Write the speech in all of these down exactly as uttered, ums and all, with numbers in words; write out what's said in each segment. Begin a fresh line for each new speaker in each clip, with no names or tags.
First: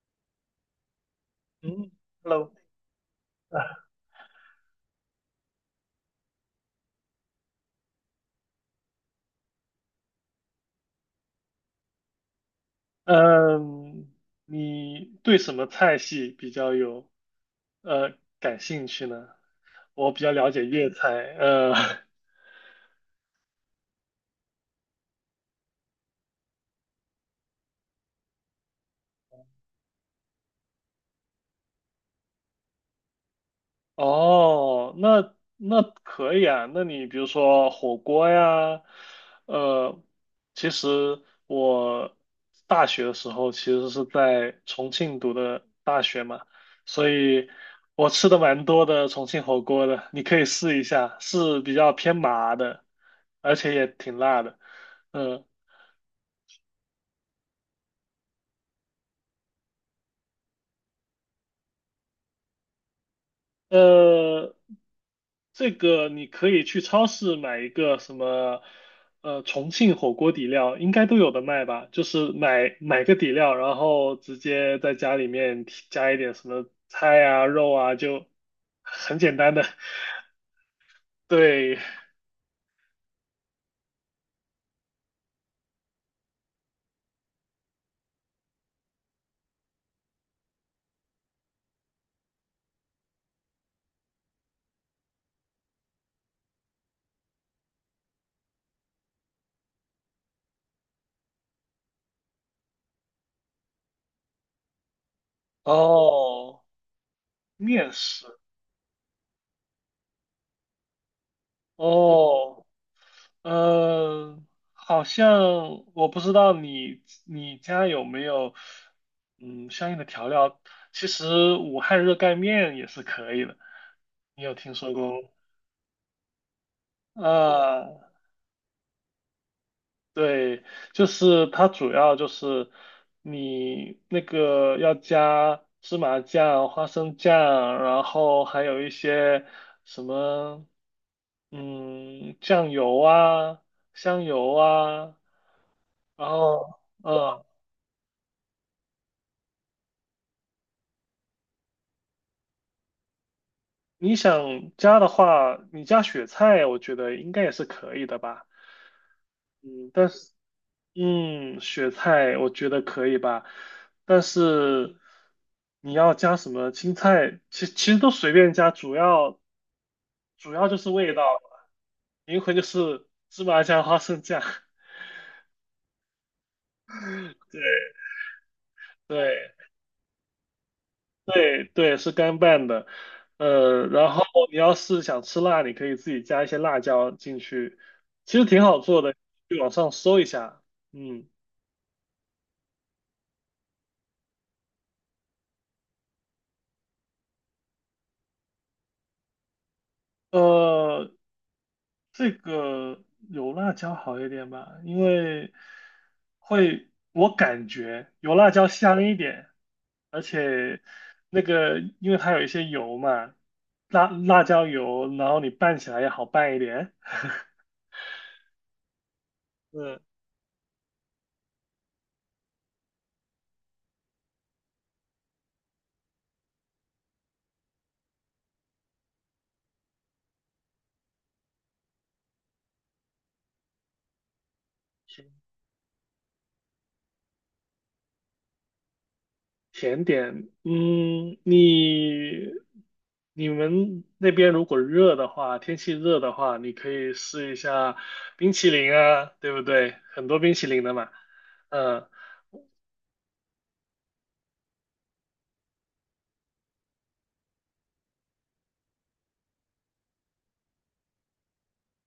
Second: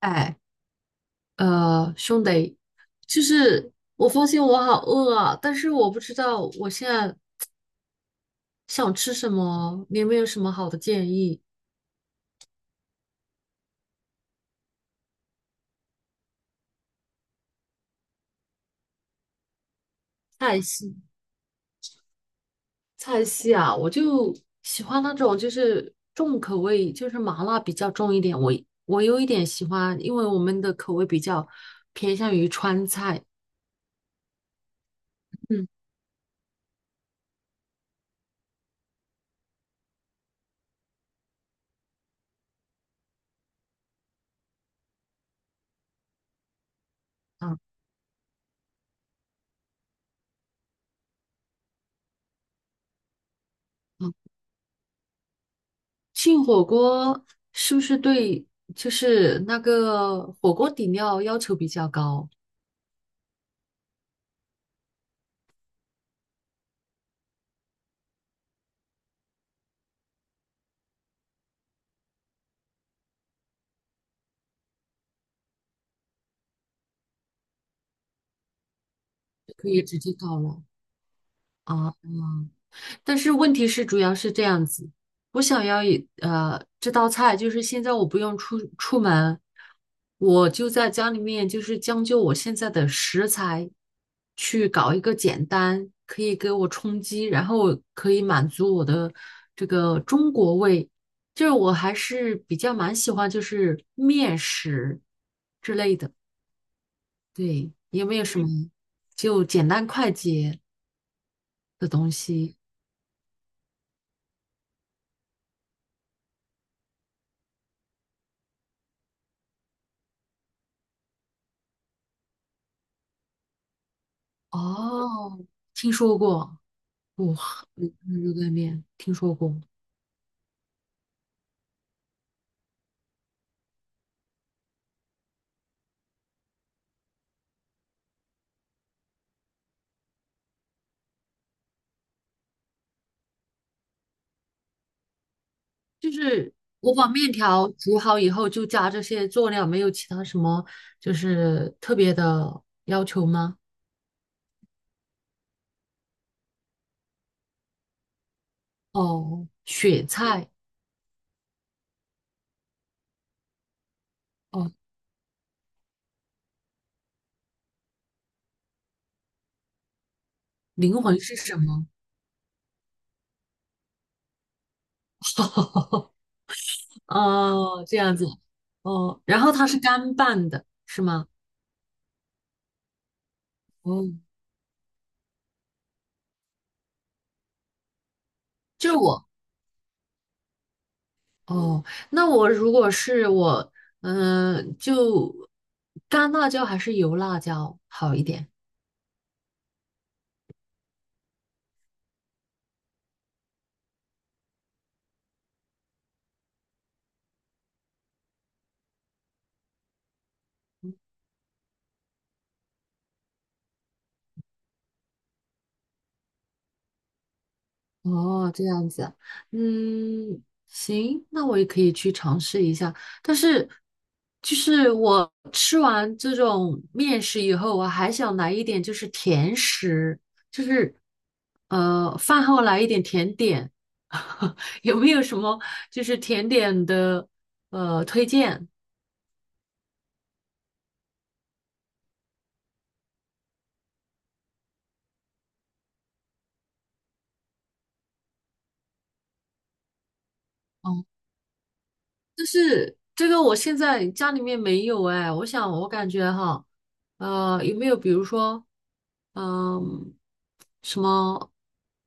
哎，
嗯
呃，兄
，Hello，
弟，就是
啊
我发现我好饿啊，但是我不知道我现在想吃什么，你有没有什么好的建议？
嗯，你对什么菜系比较有呃感兴趣呢？我比较了
菜
解粤
系，
菜，呃，
菜系啊，我就喜欢那种就是重口味，就是麻辣比较重一点。我我有一点喜欢，因为我们的口味比较偏向于川菜。
哦，那
嗯
那可以啊。那你比如说火锅呀，呃，其实我大学的时候其实是在重庆读的大学嘛，所以
嗯
我吃的蛮多的重庆火锅的，你可以试一下，是比较偏麻的，而且也
嗯，
挺辣的。嗯，
庆火锅是不是对就是那个火锅底料要求比较高？
呃，这个你可以去超市买一个什么，呃，重庆火锅底料，应该都有的卖吧？就是买买个底料，然后直接在家里面提加一点什么菜啊、肉啊，就很简单
就
的。
可 以直接搞了。
对，
哦，但是问题是，主要是这样子，我想要一呃这道菜，就是现在我不用出出门，我就在家里面，就是将就我现在的食材，去搞一个简单，可以给我充饥，然后可以满足我的这个中国胃，就是我还是比较蛮喜欢就是面食，
哦，
对，
面
有没有
食，
什么就简单快捷的东西？
哦，嗯、好像我不知道你你家有没有，嗯，相应的调料。其实武汉热干面也是可以的。你有听说过？
哦，听说过，哇，没
啊，
看过热干面，听说过。
对，就是它主要就是你那个要加芝麻酱、花生酱，然后还有一些什么，嗯，酱油啊、香油啊，
就
然
是
后，
我把面
嗯，
条煮好以后，就加这些佐料，没有其他什么就是特别的要求吗？
你想加的话，你加雪菜，我觉得应该也是可以的吧。
哦，
嗯，
雪
但是，
菜，
嗯，雪菜我觉得可以吧，但
哦，
是你要加什么青菜，其其实都随便加，主要主要就是
灵
味
魂
道，
是什么？
灵魂就是芝麻酱、花生酱，对
哦，这样子，哦，然后
对
它是干拌的，是吗？
对，对，是干拌的，呃，
哦，
然后你要是想吃辣，你可以自己加一些辣椒进去，其实挺好
就是
做的，
我。
去网上搜一下，嗯。
哦，那我如果是我，嗯、就干辣椒还是油辣椒好一点？
呃，这个有辣椒好一点吧，因为会，我感觉有辣椒香一点，而且那个因为它有一些油嘛，辣辣椒油，然后你拌起来也好拌一点。
哦，这样子，
嗯，
嗯，行，那我也可以去尝试一下。但是，就是我吃完这种面食以后，我还想来一点就是甜食，就是呃，饭后来一点甜点，有没有
甜
什么就是甜点的呃推荐？
甜点，嗯，你你们那边如果热的话，天气热的话，你可以试一下冰淇淋啊，对不对？很多冰淇淋的
嗯。
嘛，嗯。
这个我现在家里面没有哎，我想我感觉哈，呃，有没有比如说，嗯、什么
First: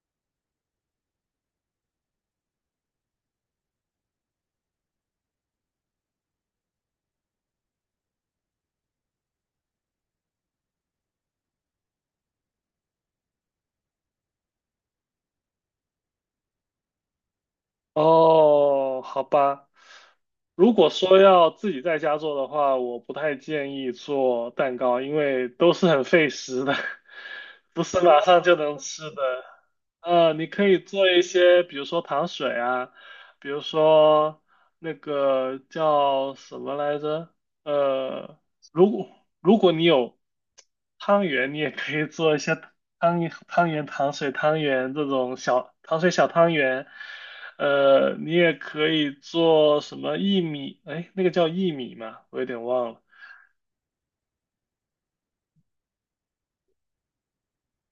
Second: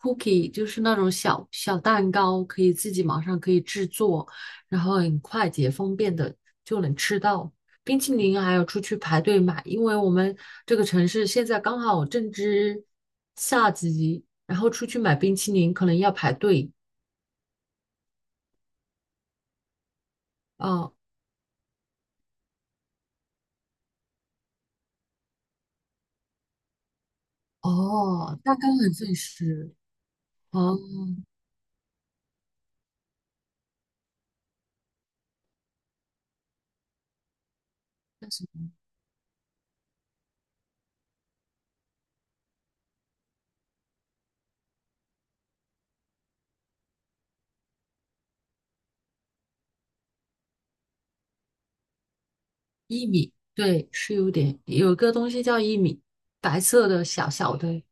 cookie，就是那种小小蛋糕，可以自己马上可以制作，然后很快捷方便的就能吃到。冰淇淋还要出去排队买，因为我们这个城市现在刚好正值夏季，然后出去买冰淇淋可能要排队
哦，好吧。如果
啊。
说要自己在家做的话，我不太建议做蛋糕，因为都是很费时的，不是马
哦，
上就
蛋糕
能
很
吃
费
的。
时
呃，你可
哦。
以做一些，比如说糖水啊，比如说那个叫什么来着？呃，如果如果你有汤圆，你也可以做一些汤汤圆、糖水、汤圆这种小糖水小汤圆。呃，你也可以做什么薏米？哎，那个叫薏米吗？我有点忘了。
薏米，对，是有点，有个东西叫薏米，白色的小小的。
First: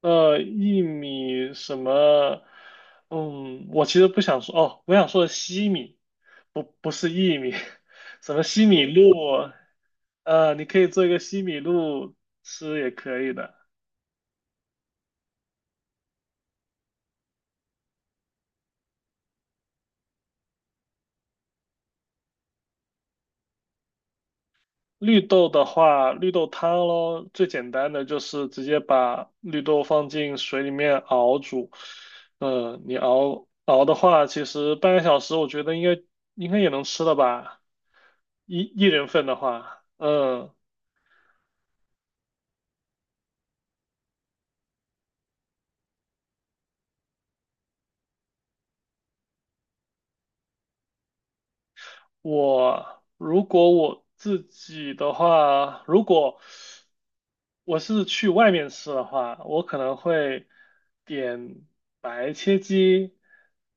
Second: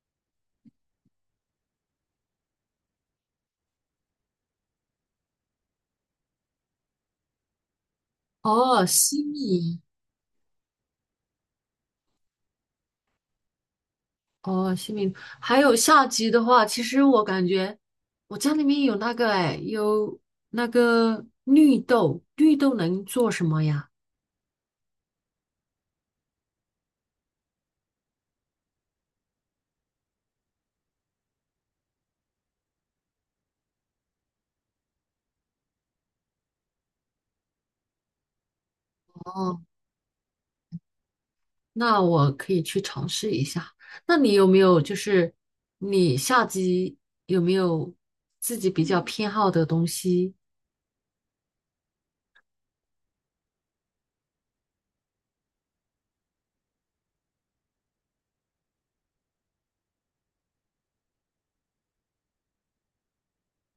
呃，薏米什么？嗯，我其实不想说哦，我想说的西米，不不是薏米，什么西米
哦，西
露？
米，
呃，你可以做一个西米露吃也可以的。
哦，西米，还有下集的话，其实我感觉我家里面有那个，哎，有那个绿豆，绿豆能做什么呀？
绿豆的话，绿豆汤咯，最简单的就是直接把绿豆放进水里面熬煮。嗯、你熬熬的话，其实半个小时，我觉得应该应该也能吃了吧，一一人份的
哦，
话，嗯。
那我可以去尝试一下。那你有没有就是你下集有没有自己比较偏好的东西？
我如果我自己的话，如果我是去外面吃的话，我可能会点白切鸡，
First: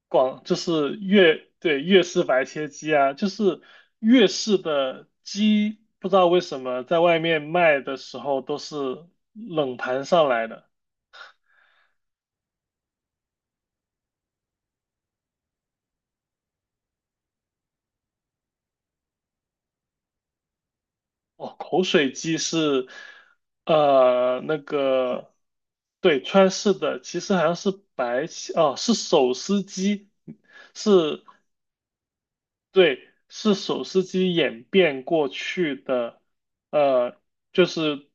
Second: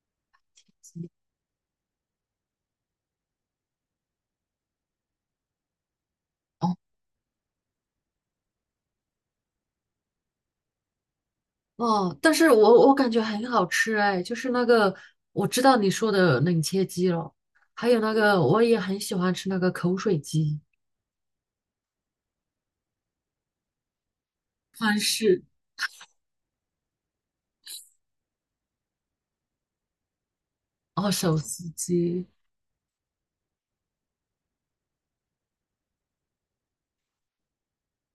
广就是粤，对，粤式白切鸡啊，就是粤式的鸡，不知道为什
哦，
么在外面卖的时候都是冷盘上来的。
哦，但是我我感觉很好吃哎，就是那个我知道你说的冷切鸡了，还有那个我也很喜欢吃那个口水鸡、
哦，口水鸡是，呃，那
川
个，
式
对，川式的，其实好像是白起，哦，是手撕鸡，
哦
是，
手撕鸡
对，是手撕鸡演变过去的，呃，就是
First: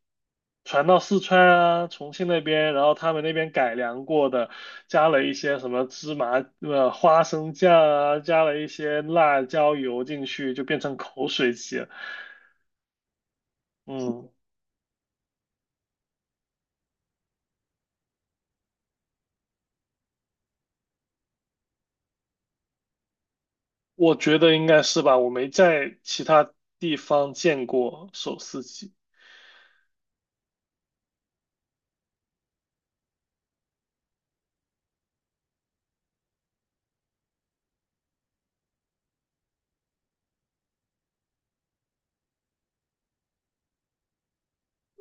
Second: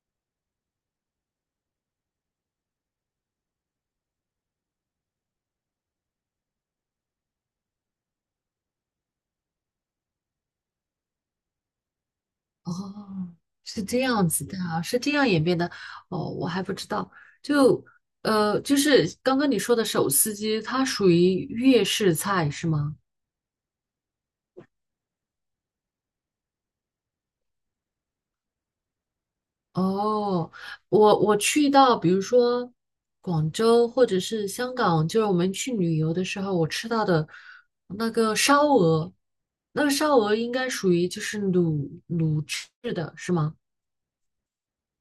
传到四川啊、重庆那边，然后他们那边改良过的，加了一些什么芝麻、呃花生酱啊，加了一些辣椒油进去，就变成口水鸡了，
哦，是这
嗯。
样子的啊是这样演变的哦，我还不知道，就呃就是刚刚你说的手撕鸡，它属于粤式菜是吗？
我觉得应该是吧，我没在其他地方见过手撕鸡。
哦，我我去到比如说广州或者是香港，就是我们去旅游的时候，我吃到的那个烧鹅，那个烧鹅应该属于就是卤卤制的，是吗？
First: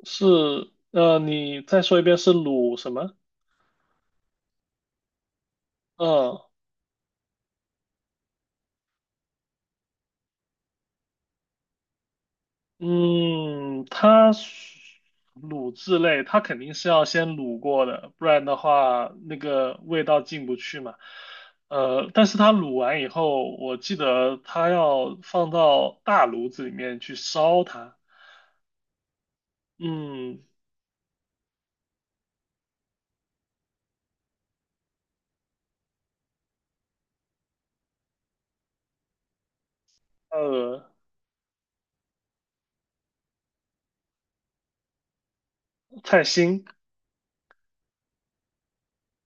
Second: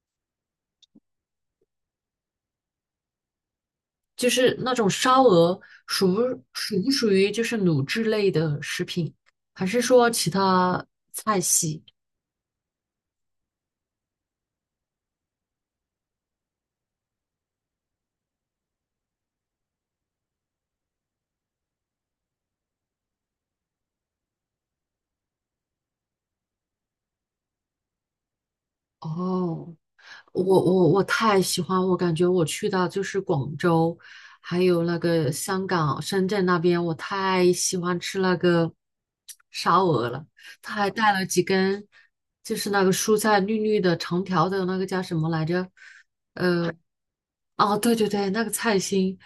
是，呃，你再说一遍是卤什么？
就是那种烧鹅属不
嗯
属不属于就是卤制类的食品，还是说其他菜系？
嗯，它是卤制类，它肯定是要先卤过的，不然的话那个味道进不去嘛。呃，但是它卤完以后，我记得它要放到大炉子里面去烧它。
哦，
嗯，
我我我太喜欢，我感觉我去到就是广州，还有那个香港、深圳那边，我太喜欢吃那个烧鹅了。他
呃，
还带了几根，就是那个蔬菜绿绿的、长条的那个叫什么来着？
菜心。
哦，对对对，那个菜心，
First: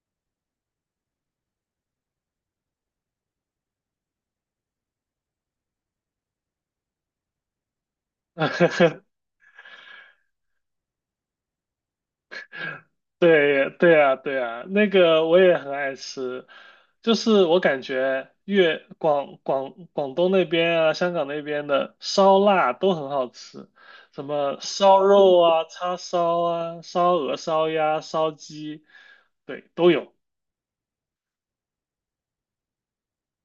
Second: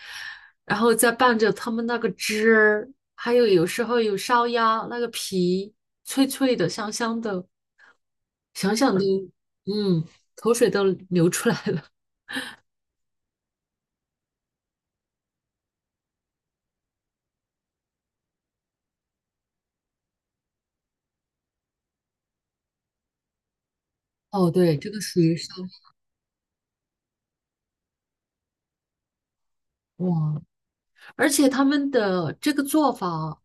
然后再拌着他们那个汁儿，还有有时候有烧鸭那个皮，脆脆的、香香的，想想都，嗯，口水都流出来了。
对对啊，对啊，那个我也很爱吃，就是我感觉粤广广广东那边啊，香港那边的烧腊都很好吃，什
哦，
么
对，这
烧
个属于
肉
烧
啊、叉烧啊、烧鹅、烧鸭、烧鸡，对，都有。
哇，而且他们的这个做法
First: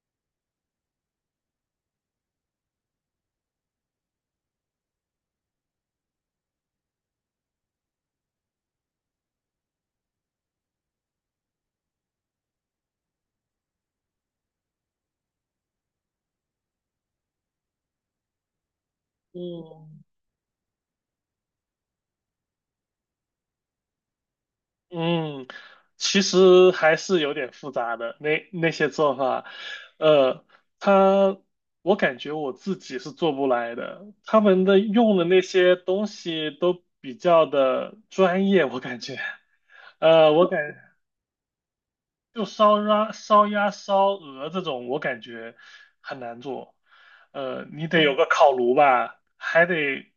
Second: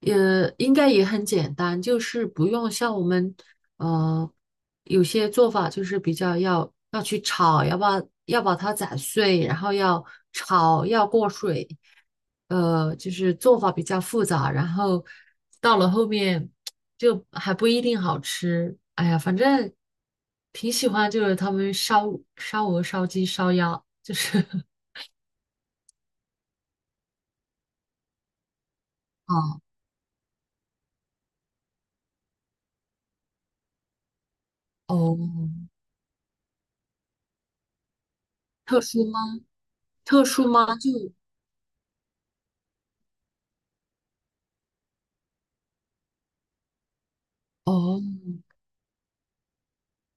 也应该也很简单，就是不用像我们呃有些做法就是比较要要去炒，要把要把它砸碎，然后要炒，要过水，呃，就是做法比较复杂，然后到了后面就还不一定好吃。哎呀，反正
嗯，
挺喜欢，就是他们烧烧鹅、烧鸡、烧鸭，就是
嗯，其实还是有点复杂的，那那些做法，
啊，
呃，他，我感觉我自己是做不来的，他们的用的那
哦，
些东西都比较的专业，我
特
感
殊
觉，
吗？特
呃，
殊
我感
吗？就
就烧鸭、烧鸭、烧鹅这种，我感觉很难做。呃，你
哦
得有个烤炉吧，还得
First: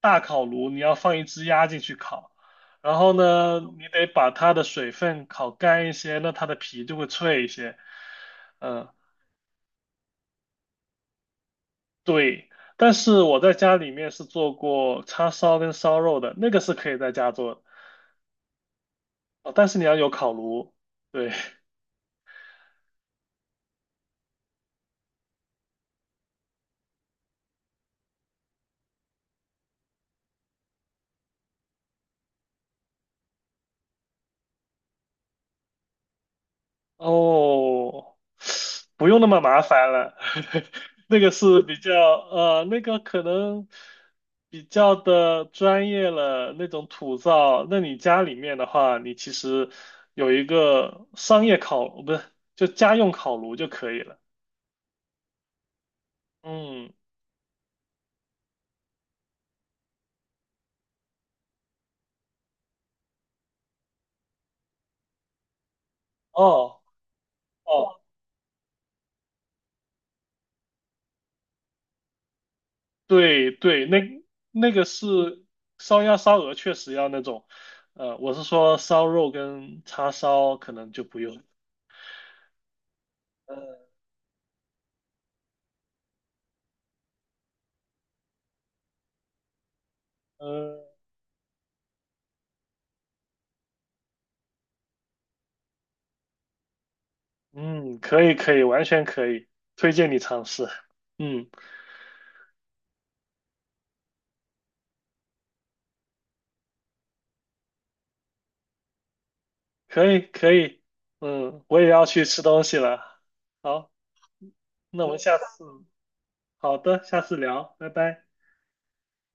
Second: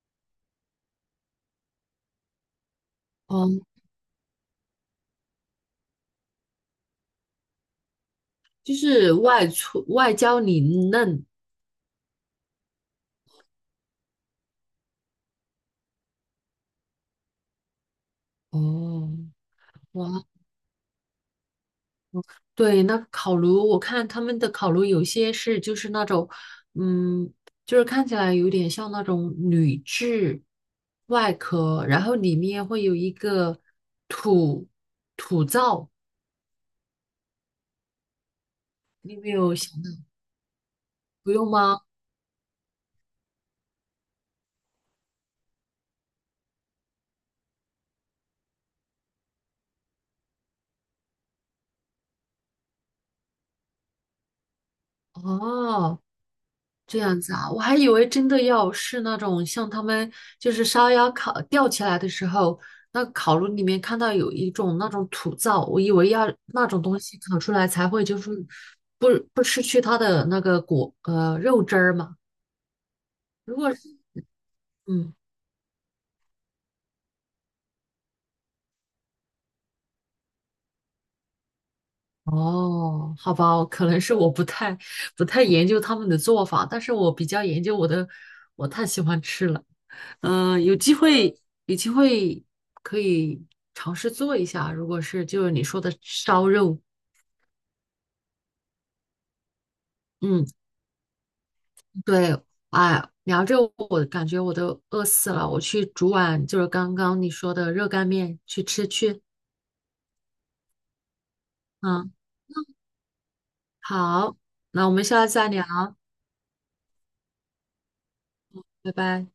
大烤炉，你要放一只鸭进去烤。然后
哦，
呢，你得把它的水分烤干一些，那它的皮就会脆一些。
就
嗯，
是外粗外焦里嫩。
对。但是我在家里面是做过叉烧跟烧肉的，那个是可以在家做的，
哦，
哦，但是你要
哇，
有烤炉。对，
对，那烤炉，我看他们的烤炉有些是就是那种，嗯，就是看起来有点像那种铝制外壳，然后里面会有一个土土灶，
哦，不
你
用
有
那
没
么
有
麻
想到？
烦了，那个
不用
是比
吗？
较呃，那个可能比较的专业了，那种土灶。那你家里面的话，你其实有一个商业烤，不是，就家用烤炉就可以了。
哦，
嗯，
这样子啊，我还以为真的要是那种像他们就是烧鸭烤吊起来的时候，那烤炉里面看到有一种那种土灶，我以为要那
哦
种东西烤出来才
哦，
会就是不不失去它的那个果呃肉汁儿嘛。
对
如果
对，
是
那那个
嗯
是烧鸭、烧鹅，确实要那种，呃，我是说烧肉跟叉烧可能就不用。
哦，好吧，可
嗯
能是我不太不太研究他们的做法，但是我比较研究我的，我太喜欢吃了。嗯、呃有机
嗯。
会，有机会可以尝试做一下。如果是就是你说的烧肉，
嗯，可以可以，完全可以，推荐你尝
嗯，
试。嗯，
对，哎，聊着我感觉我都饿死了，我去煮碗就是刚刚你说的热干面去吃去。
可以可以，嗯，我也要
嗯，
去吃东西了。好，
好，那我们
那我们
下次
下
再
次，
聊，
好的，下次聊，拜拜。
拜拜。